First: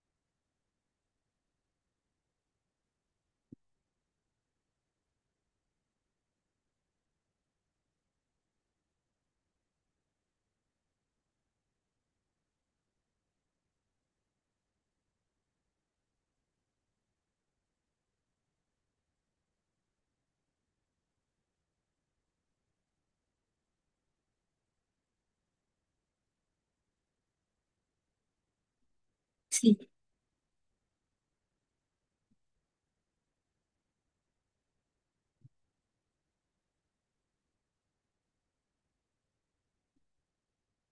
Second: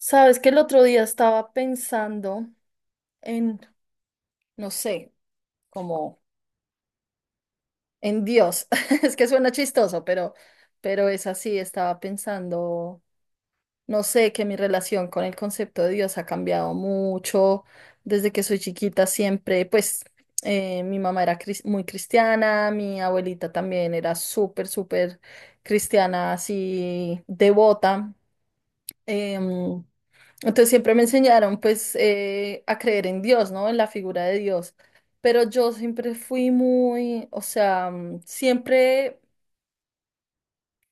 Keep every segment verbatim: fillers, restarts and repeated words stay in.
Sabes que el otro día estaba pensando en, no sé, como en Dios. Es que suena chistoso, pero, pero es así. Estaba pensando, no sé, que mi relación con el concepto de Dios ha cambiado mucho. Desde que soy chiquita siempre, pues eh, mi mamá era cris- muy cristiana, mi abuelita también era súper, súper cristiana, así devota. Em, Sí, entonces siempre me enseñaron pues eh, a creer en Dios, ¿no? En la figura de Dios. Pero yo siempre fui muy, o sea, mm, siempre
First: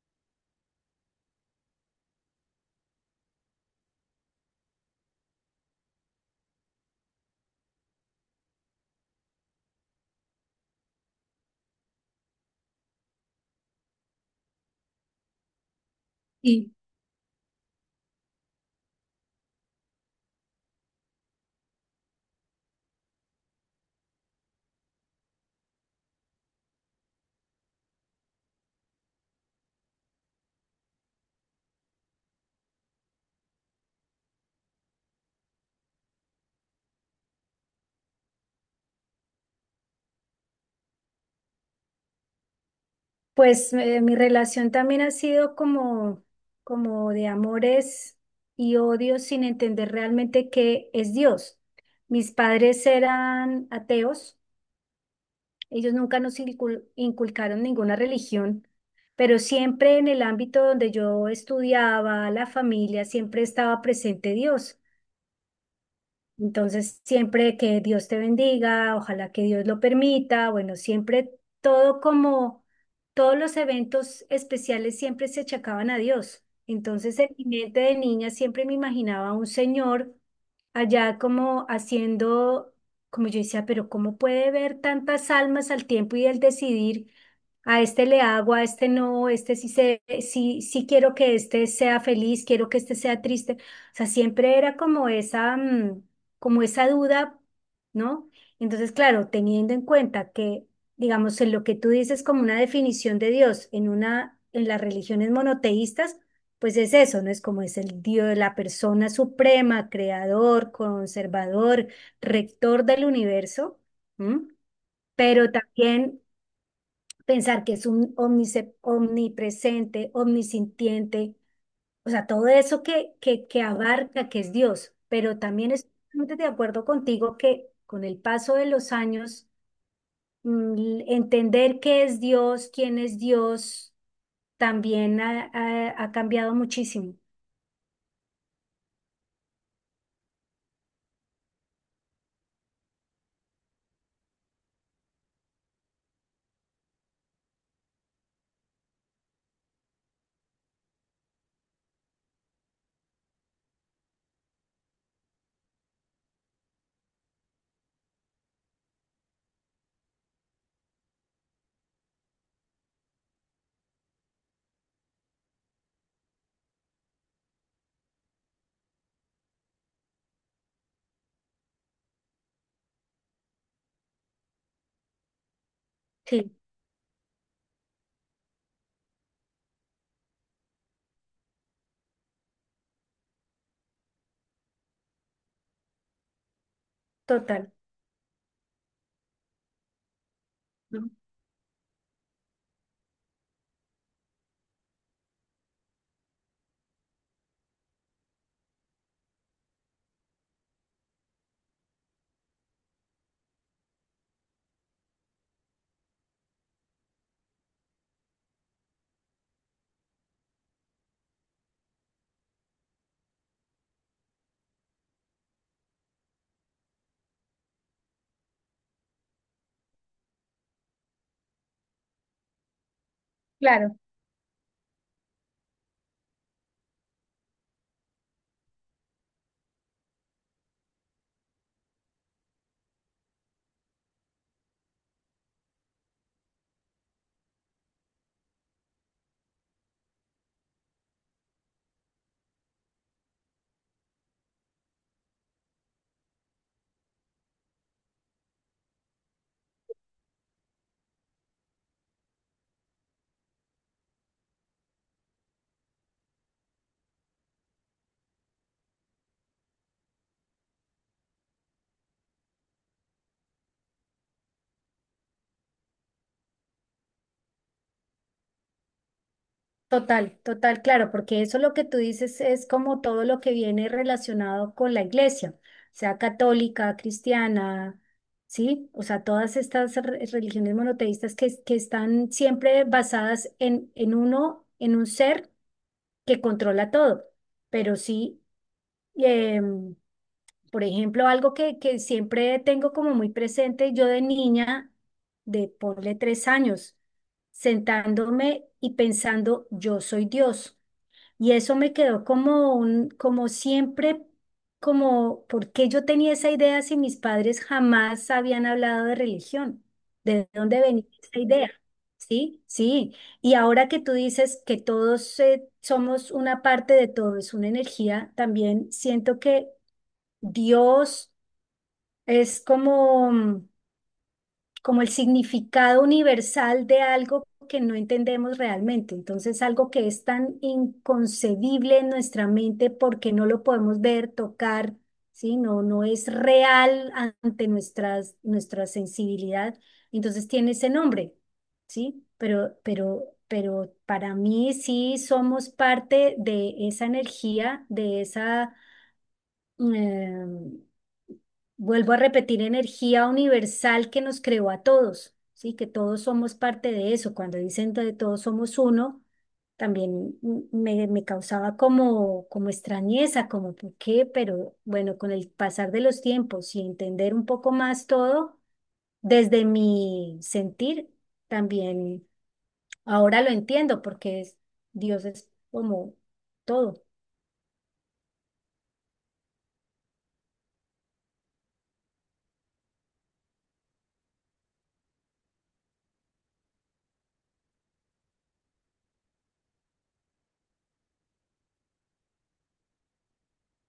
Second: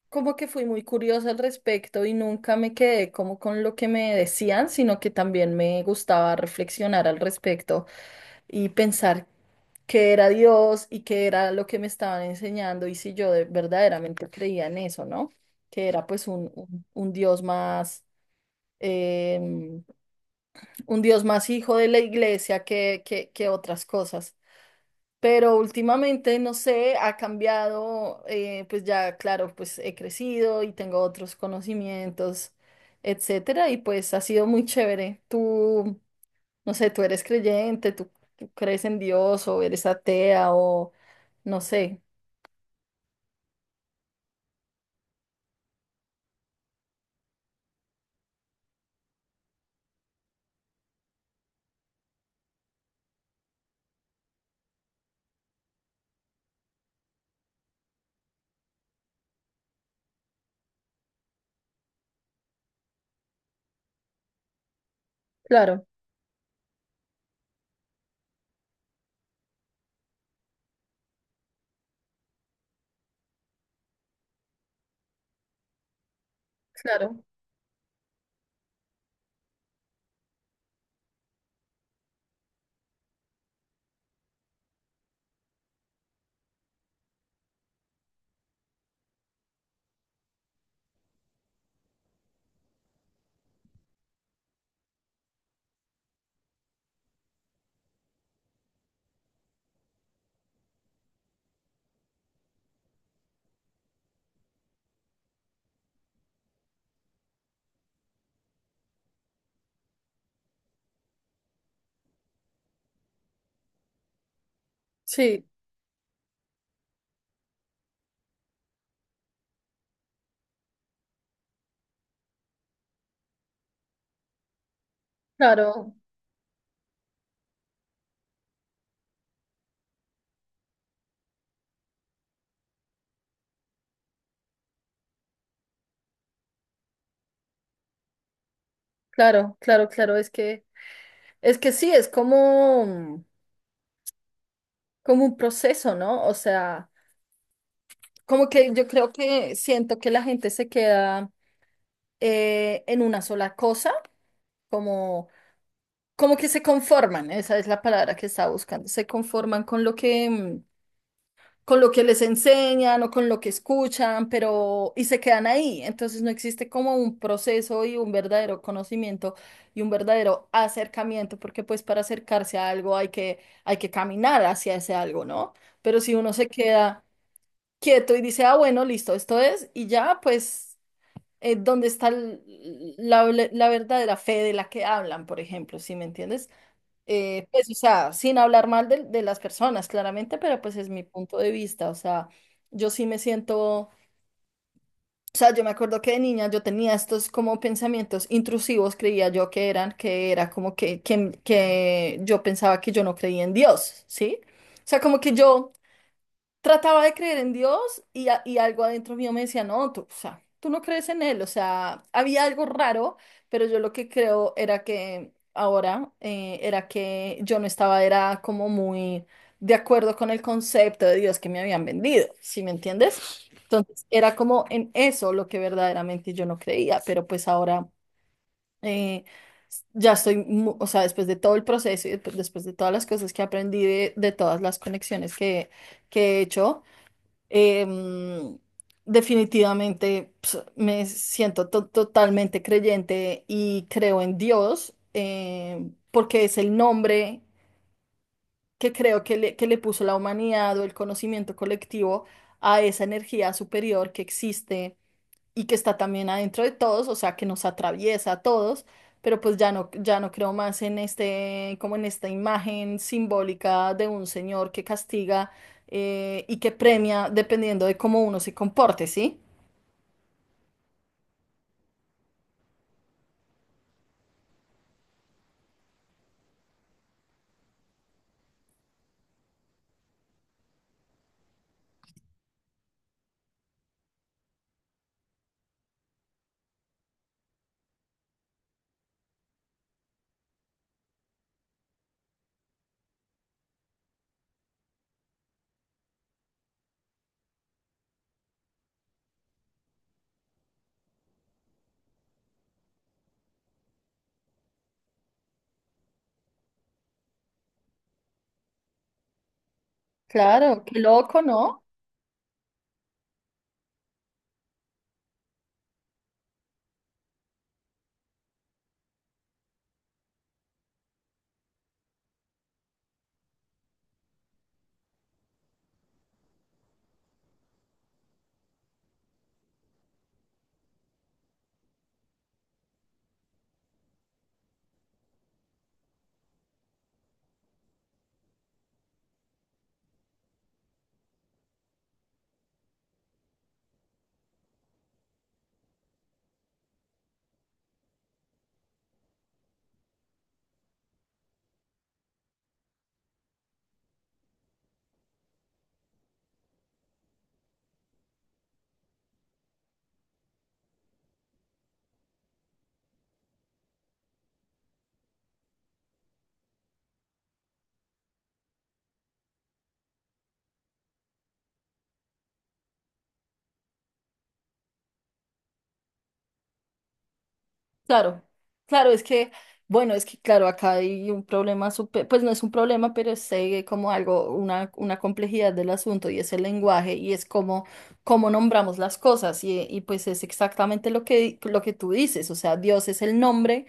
como que fui muy curiosa al respecto y nunca me quedé como con lo que me decían, sino que también me gustaba reflexionar al respecto y pensar qué era Dios y qué era lo que me estaban enseñando y si yo de- verdaderamente creía en eso, ¿no? Que era pues un, sí. un- un Dios más. em, un Dios más hijo de la iglesia que, que, que otras cosas. Pero últimamente, no sé, ha cambiado, eh, pues ya, claro, pues he crecido y tengo otros conocimientos, etcétera, y pues ha sido muy chévere. Tú, no sé, tú eres creyente, tú, tú crees en Dios o eres atea o no sé. Pues eh, mi relación también ha sido como, como de amores y odios sin entender realmente qué es Dios. Mis padres eran ateos, ellos nunca nos incul- inculcaron ninguna religión, pero siempre en el ámbito donde yo estudiaba, la familia, siempre estaba presente Dios. Claro, Entonces, siempre que Dios te bendiga, ojalá que Dios lo permita, bueno, siempre todo como todos los eventos especiales siempre se achacaban a Dios. Entonces, claro, en mi mente de niña siempre me imaginaba a un señor allá como haciendo, como yo decía, pero ¿cómo puede ver tantas almas al tiempo y el decidir, a este le hago, a este no, este sí, se, sí, sí quiero que este sea feliz, quiero que este sea triste? O sea, siempre era como esa, mm, como esa duda, ¿no? Entonces, claro, teniendo en cuenta que, digamos, en lo que tú dices como una definición de Dios, en una, en las religiones monoteístas, pues es eso, ¿no? Es como es el Dios, la persona suprema, creador, conservador, rector del universo. ¿M? sí, Pero también pensar que es un omnice- omnipresente, omnisintiente, o sea, todo eso que, que, que abarca, que es Dios, pero también estoy claro, totalmente de acuerdo contigo que con el paso de los años, mm, entender qué es Dios, quién es Dios, también ha, ha ha cambiado muchísimo. claro, claro, claro, es que, es que sí, es como, como un proceso, ¿no? O sea, como que yo creo que siento que la gente se queda eh, en una sola cosa, como, como que se conforman, esa es la palabra que estaba buscando, se conforman con lo que, mm, con lo que les enseñan o con lo que escuchan, pero y se quedan ahí. Entonces no existe como un proceso y un verdadero conocimiento y un verdadero acercamiento, porque pues para acercarse a algo hay que, hay que caminar hacia ese algo, ¿no? Pero si uno se Sí, queda quieto y dice, ah, bueno, listo, esto es, y ya, pues eh, ¿dónde está l- la, la verdadera fe de la que hablan? Por ejemplo, ¿si me entiendes? Eh, pues, total. o sea, sin hablar mal de, de las personas, claramente, pero pues es mi ¿No? punto de vista, o sea, yo sí me siento, o sea, yo me acuerdo que de niña yo tenía estos como pensamientos intrusivos, creía yo que eran, que era como que, que, que yo pensaba que yo no creía en Dios, ¿sí? O sea, como que yo trataba de creer en Dios y, a- y algo adentro mío me decía, no, tú, o sea, tú no crees en él, o sea, había algo raro, pero yo lo que creo era que ahora eh, era que yo no estaba, era como muy de acuerdo con el concepto de Dios que me habían vendido, ¿sí me entiendes? Claro, Entonces era como en eso lo que verdaderamente yo no creía, pero pues ahora eh, ya estoy, mu- o sea, después de todo el proceso y después después de todas las cosas que aprendí, de, de todas las conexiones que, que he hecho. Em, definitivamente ps, me siento to- totalmente creyente y creo en Dios, em, porque es el nombre que creo que le, que le puso la humanidad o el conocimiento colectivo a esa energía superior que existe y que está también adentro de todos, o sea, que nos atraviesa a todos, pero pues ya no, ya no creo más en este, como en esta imagen simbólica de un señor que castiga eh, y que premia dependiendo de cómo uno se comporte, ¿sí? total, total, claro, porque eso lo que tú dices es como todo lo que viene relacionado con la iglesia, sea católica, cristiana, ¿sí? O sea, todas estas re- religiones monoteístas que, que están siempre basadas en, en uno, en un ser que controla todo, pero sí. em, Por ejemplo, algo que, que siempre tengo como muy presente, yo de niña, de ponle tres años, sentándome y pensando, yo soy Dios. Y eso me quedó como un, como siempre, como, ¿por qué yo tenía esa idea si mis padres jamás habían hablado de religión? ¿De dónde Claro, qué venía esa loco, idea? ¿no? Sí, sí. Y ahora que tú dices que todos eh, somos una parte de todo, es una energía, también siento que Dios es como, mm, como el significado universal de algo que no entendemos realmente. Entonces, algo que es tan inconcebible en nuestra mente porque no lo podemos ver, tocar, ¿sí? No, no es real ante nuestras, nuestra sensibilidad. Entonces, tiene ese nombre, ¿sí? Pero, pero, pero para mí sí somos parte de esa energía, de esa, eh, vuelvo a repetir, energía universal que nos creó a todos, ¿sí? Que todos somos parte de eso. Cuando dicen de todos somos uno, también me, me causaba como, como extrañeza, como por qué, pero bueno, con el pasar de los tiempos y entender un poco más todo, desde mi sentir, también ahora lo entiendo, porque es- Dios es como todo, Claro, claro, es que, bueno, es que, claro, acá hay un problema, súper, pues no es un problema, pero es eh, como algo, una, una complejidad del asunto y es el lenguaje y es como, cómo nombramos las cosas y, y pues es exactamente lo que, lo que tú dices, o sea, Dios es el nombre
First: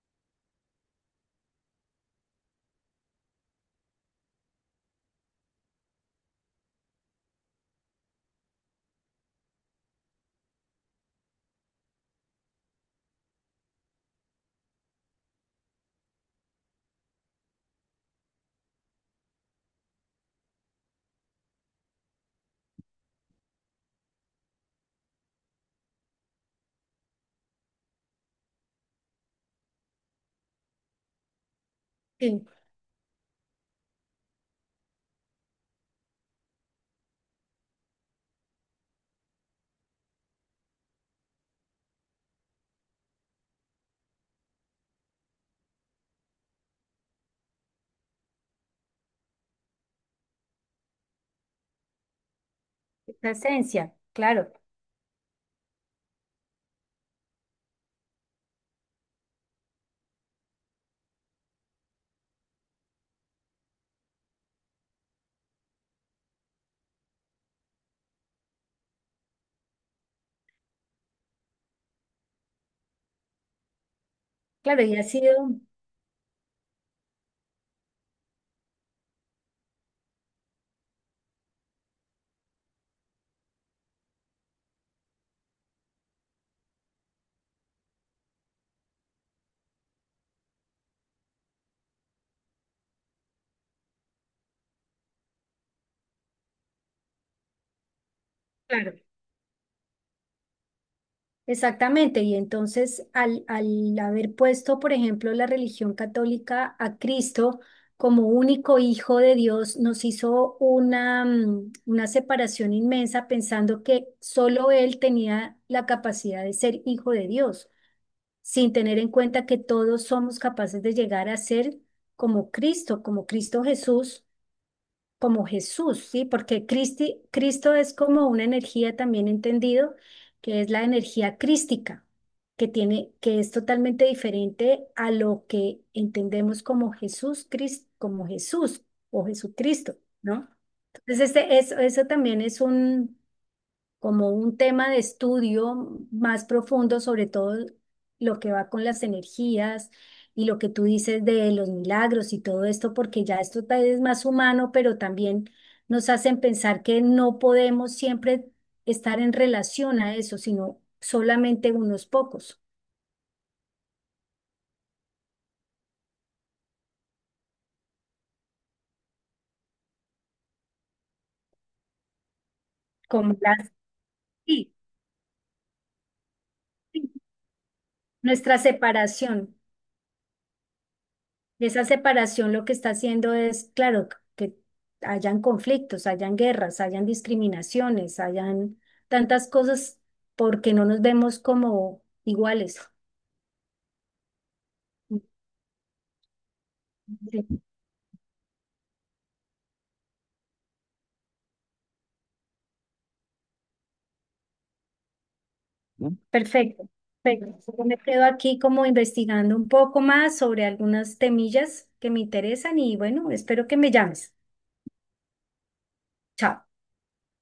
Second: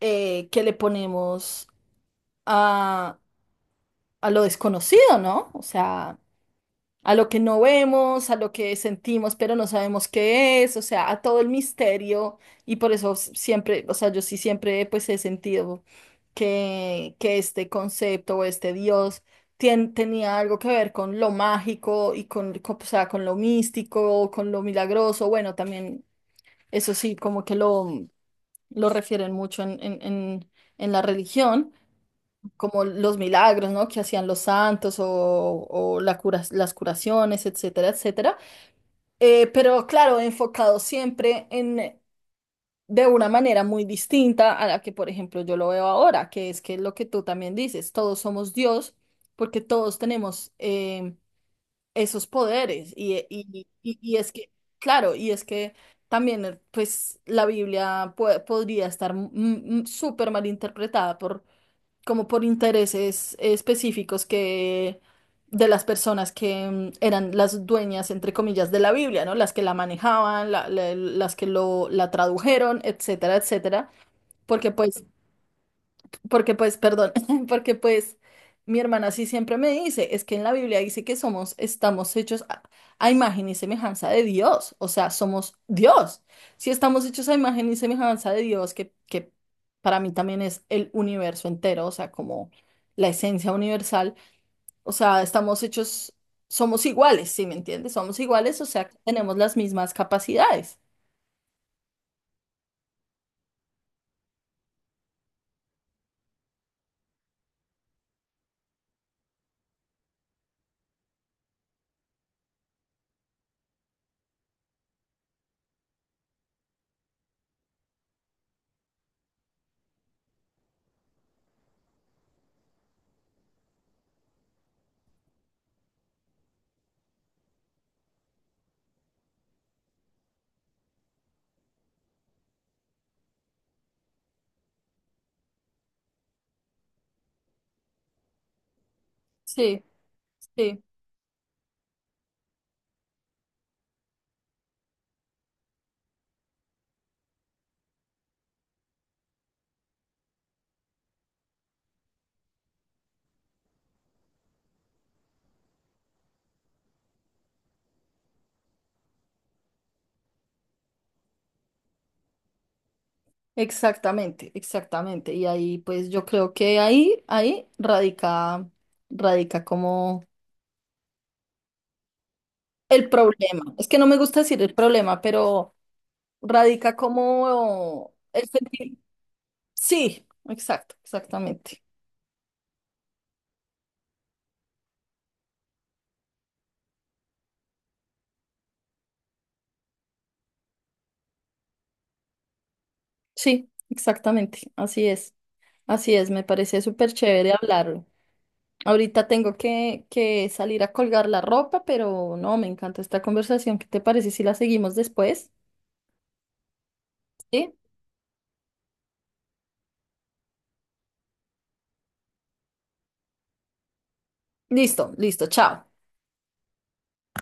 eh, que le ponemos a, a lo desconocido, ¿no? O sea, a lo que no vemos, a lo que sentimos, pero no sabemos qué es, o sea, a todo el misterio y por eso s- siempre, o sea, yo sí siempre pues he sentido que, que este concepto o este Dios tien- tenía algo que ver con lo mágico y con, co- o sea, con lo místico, con lo milagroso, bueno, también eso sí, como que lo, lo refieren mucho en, en, en en la religión, sí, como los milagros, ¿no? Que hacían los santos o, o la cura- las curaciones, etcétera, etcétera. Eh, pero claro, enfocado siempre en de una manera muy distinta a la que, por ejemplo, yo lo veo ahora, que es que lo que tú también dices, todos somos Dios porque todos tenemos eh, esos poderes y, esa y, esencia, y, y es que, claro, claro, y es que también, eh, pues, la Biblia pue- podría estar mm, mm, súper mal interpretada por, como por intereses específicos que, de las personas que, mm, eran las dueñas, entre comillas, de la Biblia, ¿no? Las que la manejaban, la- la- las que lo, la tradujeron, etcétera, etcétera, porque claro, y ha pues sido. porque pues, perdón, porque pues mi hermana sí siempre me dice, es que en la Biblia dice que somos, estamos hechos a, a imagen y semejanza de Dios, o sea, somos Dios. Si estamos hechos a imagen y semejanza de Dios, que, que para mí también es el universo entero, o sea, como la esencia universal, o sea, estamos hechos, somos iguales, ¿sí me entiendes? Somos iguales, o sea, Claro, tenemos las mismas capacidades. exactamente. Y entonces, al, al haber puesto, por ejemplo, la religión católica a Cristo como único hijo de Dios, nos hizo una, mm, una separación inmensa pensando que solo Él tenía la capacidad de ser hijo de Dios, sin tener en cuenta que todos somos capaces de llegar a ser como Cristo, como Cristo Jesús, como Jesús, ¿sí? Porque Cristi- Cristo es como una energía también entendido, que es la energía crística, que tiene, que es totalmente diferente a lo que entendemos como Jesús, Cris- como Jesús o Sí, Jesucristo, ¿no? sí. Entonces, este, eso, eso también es un, como un tema de estudio más profundo, sobre todo lo que va con las energías y lo que tú dices de los milagros y todo esto, porque ya esto tal vez es más humano, pero también nos hacen pensar que no podemos siempre estar en relación a eso, sino solamente unos pocos, Exactamente, exactamente. Y ahí, pues yo creo que ahí, ahí radica, radica como el como las, problema. Es que no me gusta decir sí, el problema, pero radica sí, como el nuestra sentir. separación. Sí, exacto, Y exactamente. esa separación lo que está haciendo es, claro, que hayan conflictos, hayan guerras, hayan discriminaciones, hayan tantas cosas porque no nos vemos como iguales. Sí, exactamente. Así es, así es. Me parece súper chévere Sí, hablarlo. Ahorita tengo que, que salir a colgar la ropa, pero no, me encanta esta conversación. ¿Qué te parece si la seguimos después? perfecto, Sí. perfecto. Yo me quedo aquí como investigando un poco más sobre algunas temillas que me interesan y bueno, espero que me llames. Listo, listo, chao. Chao.